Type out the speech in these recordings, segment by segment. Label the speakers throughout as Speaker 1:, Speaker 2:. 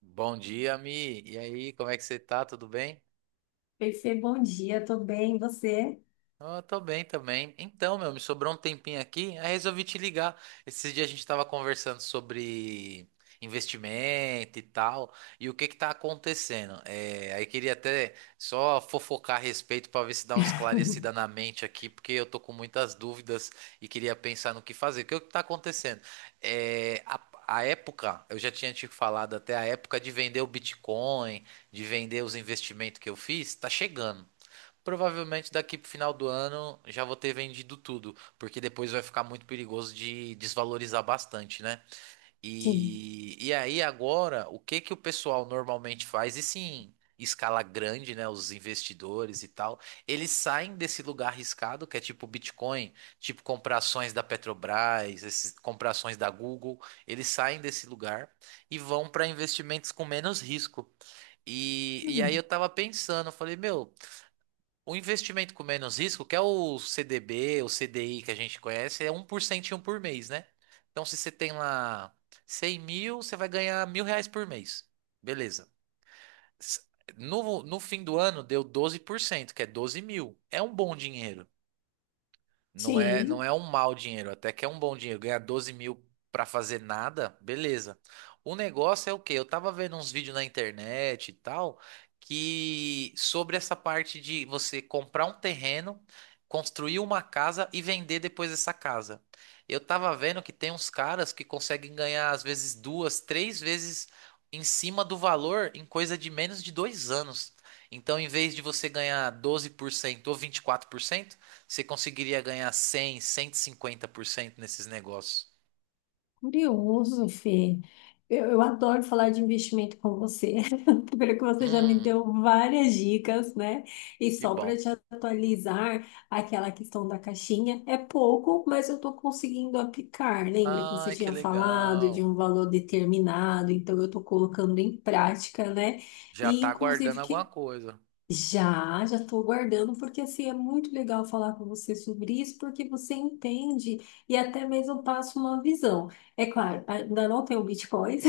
Speaker 1: Bom dia, Mi. E aí, como é que você tá? Tudo bem?
Speaker 2: Perfê, bom dia, tô bem, e você?
Speaker 1: Ah, tô bem também. Então, meu, me sobrou um tempinho aqui, aí resolvi te ligar. Esses dias a gente tava conversando sobre investimento e tal, e o que que tá acontecendo. Aí queria até só fofocar a respeito pra ver se dá uma esclarecida na mente aqui, porque eu tô com muitas dúvidas e queria pensar no que fazer. O que que tá acontecendo? É, a, a época, eu já tinha te falado até a época de vender o Bitcoin, de vender os investimentos que eu fiz, tá chegando. Provavelmente daqui pro final do ano já vou ter vendido tudo, porque depois vai ficar muito perigoso de desvalorizar bastante, né?
Speaker 2: Sim.
Speaker 1: E aí agora, o que que o pessoal normalmente faz? E sim, escala grande, né? Os investidores e tal, eles saem desse lugar arriscado, que é tipo Bitcoin, tipo comprar ações da Petrobras, esses, comprar ações da Google, eles saem desse lugar e vão para investimentos com menos risco. E aí eu
Speaker 2: Hum,
Speaker 1: tava pensando, eu falei, meu. O investimento com menos risco, que é o CDB, o CDI que a gente conhece, é um por cento por mês, né? Então, se você tem lá 100 mil, você vai ganhar mil reais por mês. Beleza. S- no fim do ano, deu 12%, que é 12 mil. É um bom dinheiro. Não
Speaker 2: sim,
Speaker 1: é um mau dinheiro, até que é um bom dinheiro. Ganhar 12 mil pra fazer nada, beleza. O negócio é o quê? Eu tava vendo uns vídeos na internet e tal, que sobre essa parte de você comprar um terreno, construir uma casa e vender depois essa casa. Eu tava vendo que tem uns caras que conseguem ganhar, às vezes, duas, três vezes em cima do valor em coisa de menos de dois anos. Então, em vez de você ganhar 12% ou 24% você conseguiria ganhar cem, cento e cinquenta por cento nesses negócios.
Speaker 2: curioso, Fê. Eu adoro falar de investimento com você. Primeiro que você já me
Speaker 1: Hum,
Speaker 2: deu várias dicas, né? E
Speaker 1: que
Speaker 2: só para
Speaker 1: bom.
Speaker 2: te atualizar, aquela questão da caixinha é pouco, mas eu estou conseguindo aplicar. Lembra que você
Speaker 1: Ai, que
Speaker 2: tinha falado de um
Speaker 1: legal.
Speaker 2: valor determinado? Então eu estou colocando em prática, né?
Speaker 1: Já
Speaker 2: E
Speaker 1: tá guardando
Speaker 2: inclusive
Speaker 1: alguma
Speaker 2: que
Speaker 1: coisa.
Speaker 2: já estou aguardando, porque assim, é muito legal falar com você sobre isso, porque você entende e até mesmo passa uma visão. É claro, ainda não tenho bitcoins.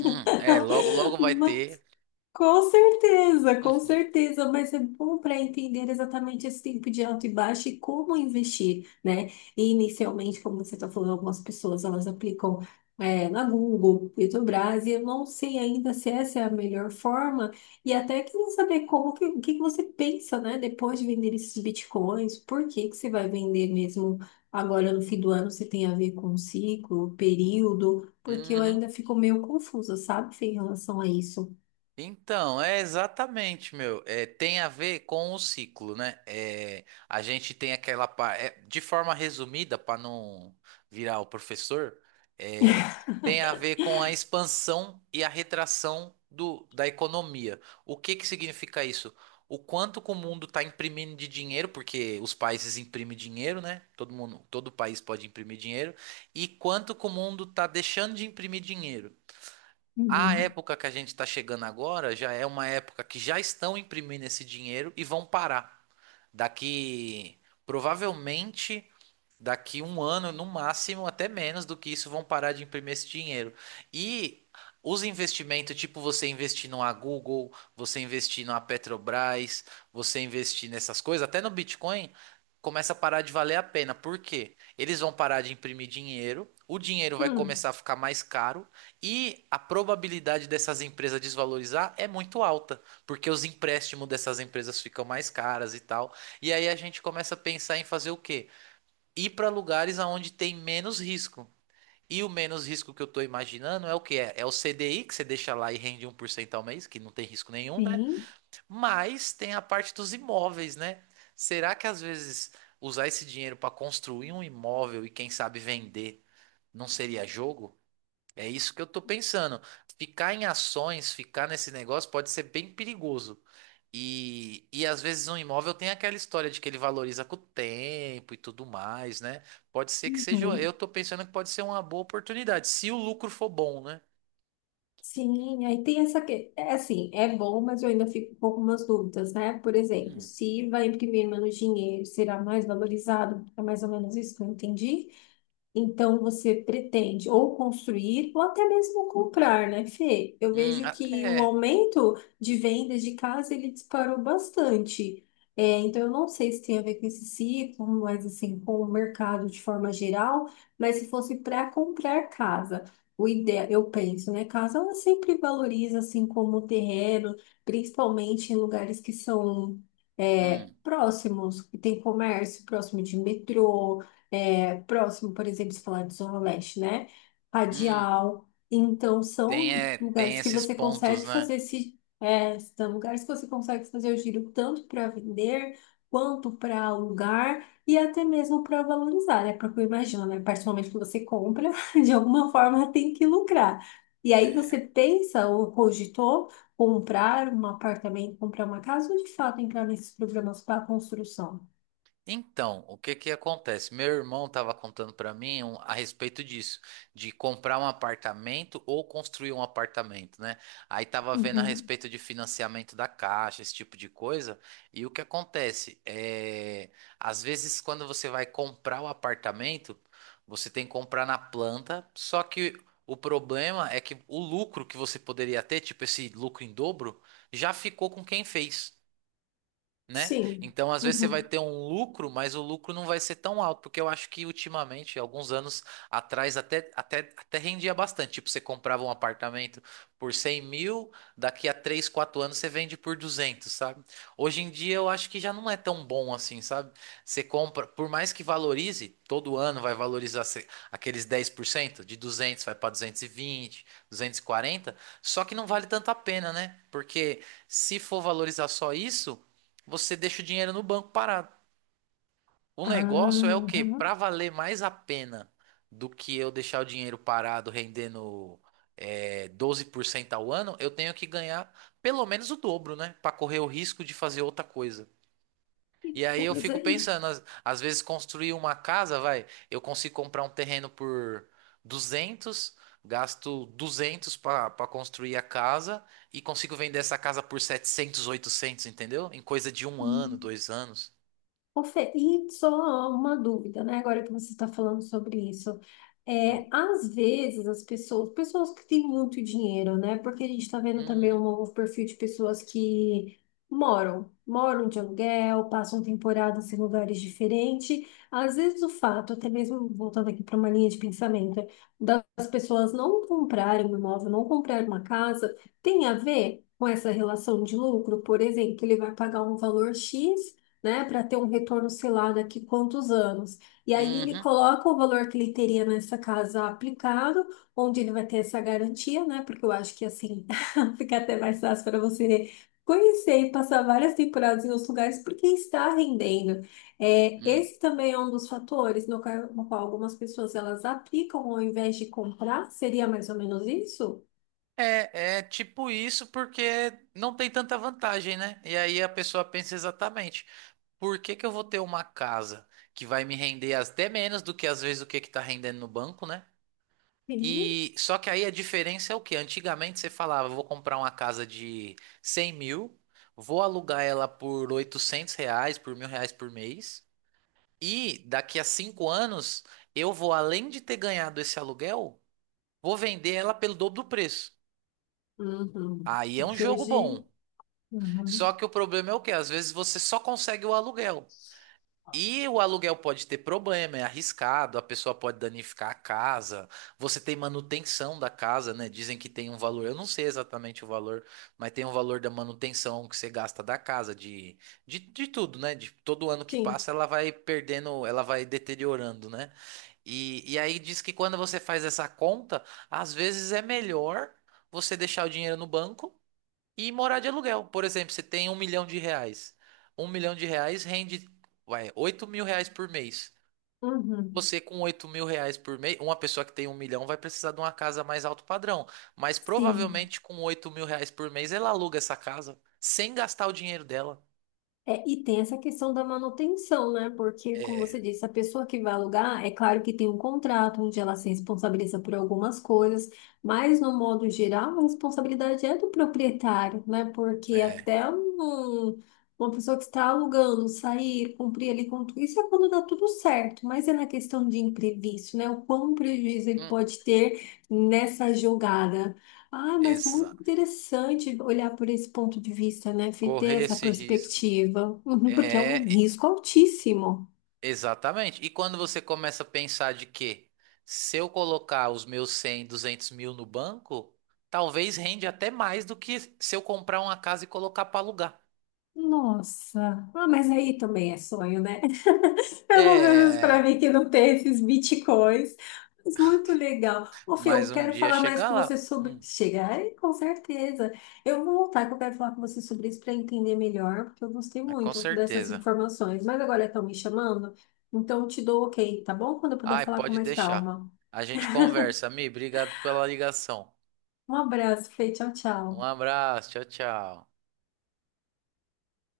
Speaker 1: É, logo, logo vai ter.
Speaker 2: Com certeza, mas é bom para entender exatamente esse tempo de alto e baixo e como investir, né? E inicialmente, como você está falando, algumas pessoas elas aplicam na Google, Petrobras, e eu não sei ainda se essa é a melhor forma, e até que não saber como que, o que que você pensa, né? Depois de vender esses bitcoins, por que que você vai vender mesmo agora no fim do ano? Se tem a ver com ciclo, período, porque eu
Speaker 1: Uhum.
Speaker 2: ainda fico meio confusa, sabe, Fê, em relação a isso.
Speaker 1: Então, é exatamente, meu. É, tem a ver com o ciclo, né? É, a gente tem aquela parte. De forma resumida, para não virar o professor, é, tem a ver com a expansão e a retração da economia. O que que significa isso? O quanto que o mundo está imprimindo de dinheiro, porque os países imprimem dinheiro, né? Todo mundo, todo país pode imprimir dinheiro, e quanto que o mundo está deixando de imprimir dinheiro. A
Speaker 2: Uhum.
Speaker 1: época que a gente está chegando agora já é uma época que já estão imprimindo esse dinheiro e vão parar. Daqui, provavelmente, daqui um ano, no máximo, até menos do que isso, vão parar de imprimir esse dinheiro. E os investimentos, tipo você investir numa Google, você investir numa Petrobras, você investir nessas coisas, até no Bitcoin, começa a parar de valer a pena. Por quê? Eles vão parar de imprimir dinheiro, o dinheiro vai
Speaker 2: Hum,
Speaker 1: começar a ficar mais caro e a probabilidade dessas empresas desvalorizar é muito alta, porque os empréstimos dessas empresas ficam mais caras e tal. E aí a gente começa a pensar em fazer o quê? Ir para lugares aonde tem menos risco. E o menos risco que eu estou imaginando é o que é? É o CDI, que você deixa lá e rende um por cento ao mês, que não tem risco nenhum, né?
Speaker 2: sim.
Speaker 1: Mas tem a parte dos imóveis, né? Será que às vezes usar esse dinheiro para construir um imóvel e quem sabe vender não seria jogo? É isso que eu estou pensando. Ficar em ações, ficar nesse negócio pode ser bem perigoso. E às vezes um imóvel tem aquela história de que ele valoriza com o tempo e tudo mais, né? Pode ser que seja.
Speaker 2: Uhum.
Speaker 1: Eu tô pensando que pode ser uma boa oportunidade, se o lucro for bom, né?
Speaker 2: Sim, aí tem essa que é assim, é bom, mas eu ainda fico com algumas dúvidas, né? Por exemplo,
Speaker 1: Hum,
Speaker 2: se vai imprimir menos dinheiro, será mais valorizado? É mais ou menos isso que eu entendi? Então você pretende ou construir ou até mesmo comprar, né, Fê? Eu vejo
Speaker 1: ah,
Speaker 2: que o
Speaker 1: é.
Speaker 2: aumento de vendas de casa ele disparou bastante. É, então eu não sei se tem a ver com esse ciclo, mas assim, com o mercado de forma geral, mas se fosse para comprar casa, o ideal, eu penso, né? Casa ela sempre valoriza assim como terreno, principalmente em lugares que são
Speaker 1: Hum,
Speaker 2: próximos, que tem comércio, próximo de metrô, próximo, por exemplo, se falar de Zona Leste, né?
Speaker 1: hum.
Speaker 2: Radial. Então,
Speaker 1: Tem,
Speaker 2: são
Speaker 1: é, tem
Speaker 2: lugares que
Speaker 1: esses
Speaker 2: você
Speaker 1: pontos,
Speaker 2: consegue
Speaker 1: né?
Speaker 2: fazer esse, é, são lugares que você consegue fazer o giro tanto para vender quanto para alugar e até mesmo para valorizar, né? Porque eu imagino, né? A partir do momento que você compra, de alguma forma tem que lucrar. E aí
Speaker 1: É,
Speaker 2: você pensa ou cogitou comprar um apartamento, comprar uma casa ou de fato entrar nesses programas para construção?
Speaker 1: então, o que que acontece? Meu irmão estava contando para mim a respeito disso, de comprar um apartamento ou construir um apartamento, né? Aí tava vendo a
Speaker 2: Uhum.
Speaker 1: respeito de financiamento da Caixa, esse tipo de coisa. E o que acontece? É, às vezes, quando você vai comprar o apartamento, você tem que comprar na planta, só que o problema é que o lucro que você poderia ter, tipo esse lucro em dobro, já ficou com quem fez, né?
Speaker 2: Sim.
Speaker 1: Então, às vezes você vai
Speaker 2: Uhum.
Speaker 1: ter um lucro, mas o lucro não vai ser tão alto, porque eu acho que ultimamente, alguns anos atrás, até rendia bastante. Tipo, você comprava um apartamento por 100 mil, daqui a 3 4 anos você vende por 200, sabe? Hoje em dia eu acho que já não é tão bom assim, sabe? Você compra, por mais que valorize, todo ano vai valorizar aqueles 10% de 200 vai para duzentos e vinte, duzentos e quarenta, só que não vale tanto a pena, né? Porque se for valorizar só isso, você deixa o dinheiro no banco parado. O negócio é o quê?
Speaker 2: Aham.
Speaker 1: Para valer mais a pena do que eu deixar o dinheiro parado rendendo 12% ao ano, eu tenho que ganhar pelo menos o dobro, né? Para correr o risco de fazer outra coisa.
Speaker 2: Que
Speaker 1: E aí eu
Speaker 2: coisa
Speaker 1: fico
Speaker 2: aí.
Speaker 1: pensando, às vezes construir uma casa, vai, eu consigo comprar um terreno por 200, gasto 200 para construir a casa e consigo vender essa casa por 700, 800, entendeu? Em coisa de um ano,
Speaker 2: Hum.
Speaker 1: dois anos.
Speaker 2: Ô, Fê, e só uma dúvida, né? Agora que você está falando sobre isso.
Speaker 1: Hum.
Speaker 2: É, às vezes as pessoas, pessoas que têm muito dinheiro, né? Porque a gente está vendo também
Speaker 1: Hum,
Speaker 2: um novo perfil de pessoas que moram de aluguel, passam temporadas em lugares diferentes. Às vezes o fato, até mesmo voltando aqui para uma linha de pensamento, das pessoas não comprarem um imóvel, não comprarem uma casa, tem a ver com essa relação de lucro. Por exemplo, ele vai pagar um valor X, né, para ter um retorno, sei lá, daqui quantos anos. E aí ele
Speaker 1: uhum,
Speaker 2: coloca o valor que ele teria nessa casa aplicado, onde ele vai ter essa garantia, né, porque eu acho que assim fica até mais fácil para você conhecer e passar várias temporadas em outros lugares, porque está rendendo. É,
Speaker 1: hum.
Speaker 2: esse também é um dos fatores no qual algumas pessoas elas aplicam ao invés de comprar. Seria mais ou menos isso?
Speaker 1: É, é tipo isso porque não tem tanta vantagem, né? E aí a pessoa pensa exatamente, por que que eu vou ter uma casa que vai me render até menos do que às vezes o que que tá rendendo no banco, né?
Speaker 2: Sim.
Speaker 1: E só que aí a diferença é o que antigamente você falava, vou comprar uma casa de 100 mil, vou alugar ela por 800 reais, por mil reais por mês, e daqui a cinco anos eu vou, além de ter ganhado esse aluguel, vou vender ela pelo dobro do preço.
Speaker 2: Uhum.
Speaker 1: Aí é um
Speaker 2: Que
Speaker 1: jogo
Speaker 2: hoje.
Speaker 1: bom. Só
Speaker 2: Uhum.
Speaker 1: que o problema é o quê? Às vezes você só consegue o aluguel. E o aluguel pode ter problema, é arriscado, a pessoa pode danificar a casa, você tem manutenção da casa, né? Dizem que tem um valor, eu não sei exatamente o valor, mas tem um valor da manutenção que você gasta da casa, de tudo, né? De todo ano que
Speaker 2: Sim.
Speaker 1: passa, ela vai perdendo, ela vai deteriorando, né? E aí diz que quando você faz essa conta, às vezes é melhor você deixar o dinheiro no banco e morar de aluguel. Por exemplo, você tem um milhão de reais. Um milhão de reais rende, vai, oito mil reais por mês.
Speaker 2: Uhum.
Speaker 1: Você com oito mil reais por mês, uma pessoa que tem um milhão vai precisar de uma casa mais alto padrão. Mas
Speaker 2: Sim.
Speaker 1: provavelmente com oito mil reais por mês ela aluga essa casa sem gastar o dinheiro dela.
Speaker 2: É, e tem essa questão da manutenção, né? Porque, como
Speaker 1: É,
Speaker 2: você disse, a pessoa que vai alugar, é claro que tem um contrato onde ela se responsabiliza por algumas coisas, mas, no modo geral, a responsabilidade é do proprietário, né? Porque
Speaker 1: é.
Speaker 2: até um- uma pessoa que está alugando sair, cumprir ali com tudo, isso é quando dá tudo certo, mas é na questão de imprevisto, né? O quão prejuízo ele
Speaker 1: Hum,
Speaker 2: pode ter nessa jogada. Ah, mas muito
Speaker 1: exato.
Speaker 2: interessante olhar por esse ponto de vista, né? Fê, ter
Speaker 1: Correr
Speaker 2: essa
Speaker 1: esse risco.
Speaker 2: perspectiva. Uhum, porque é um
Speaker 1: É,
Speaker 2: risco altíssimo.
Speaker 1: exatamente. E quando você começa a pensar de que se eu colocar os meus 100, 200, mil no banco, talvez rende até mais do que se eu comprar uma casa e colocar para alugar.
Speaker 2: Nossa, ah, mas aí também é sonho, né? Pelo menos para
Speaker 1: É,
Speaker 2: mim que não tem esses bitcoins. Mas muito legal. Ô, Fê, eu
Speaker 1: mas um
Speaker 2: quero
Speaker 1: dia
Speaker 2: falar mais
Speaker 1: chegar
Speaker 2: com você
Speaker 1: lá.
Speaker 2: sobre. Chega aí, com certeza. Eu vou voltar que eu quero falar com você sobre isso para entender melhor, porque eu gostei
Speaker 1: É com
Speaker 2: muito dessas
Speaker 1: certeza.
Speaker 2: informações. Mas agora estão me chamando, então eu te dou ok, tá bom? Quando eu puder
Speaker 1: Ai,
Speaker 2: falar com
Speaker 1: pode
Speaker 2: mais
Speaker 1: deixar.
Speaker 2: calma.
Speaker 1: A gente conversa, Mi. Obrigado pela ligação.
Speaker 2: Um abraço, Fê. Tchau,
Speaker 1: Um
Speaker 2: tchau.
Speaker 1: abraço. Tchau, tchau.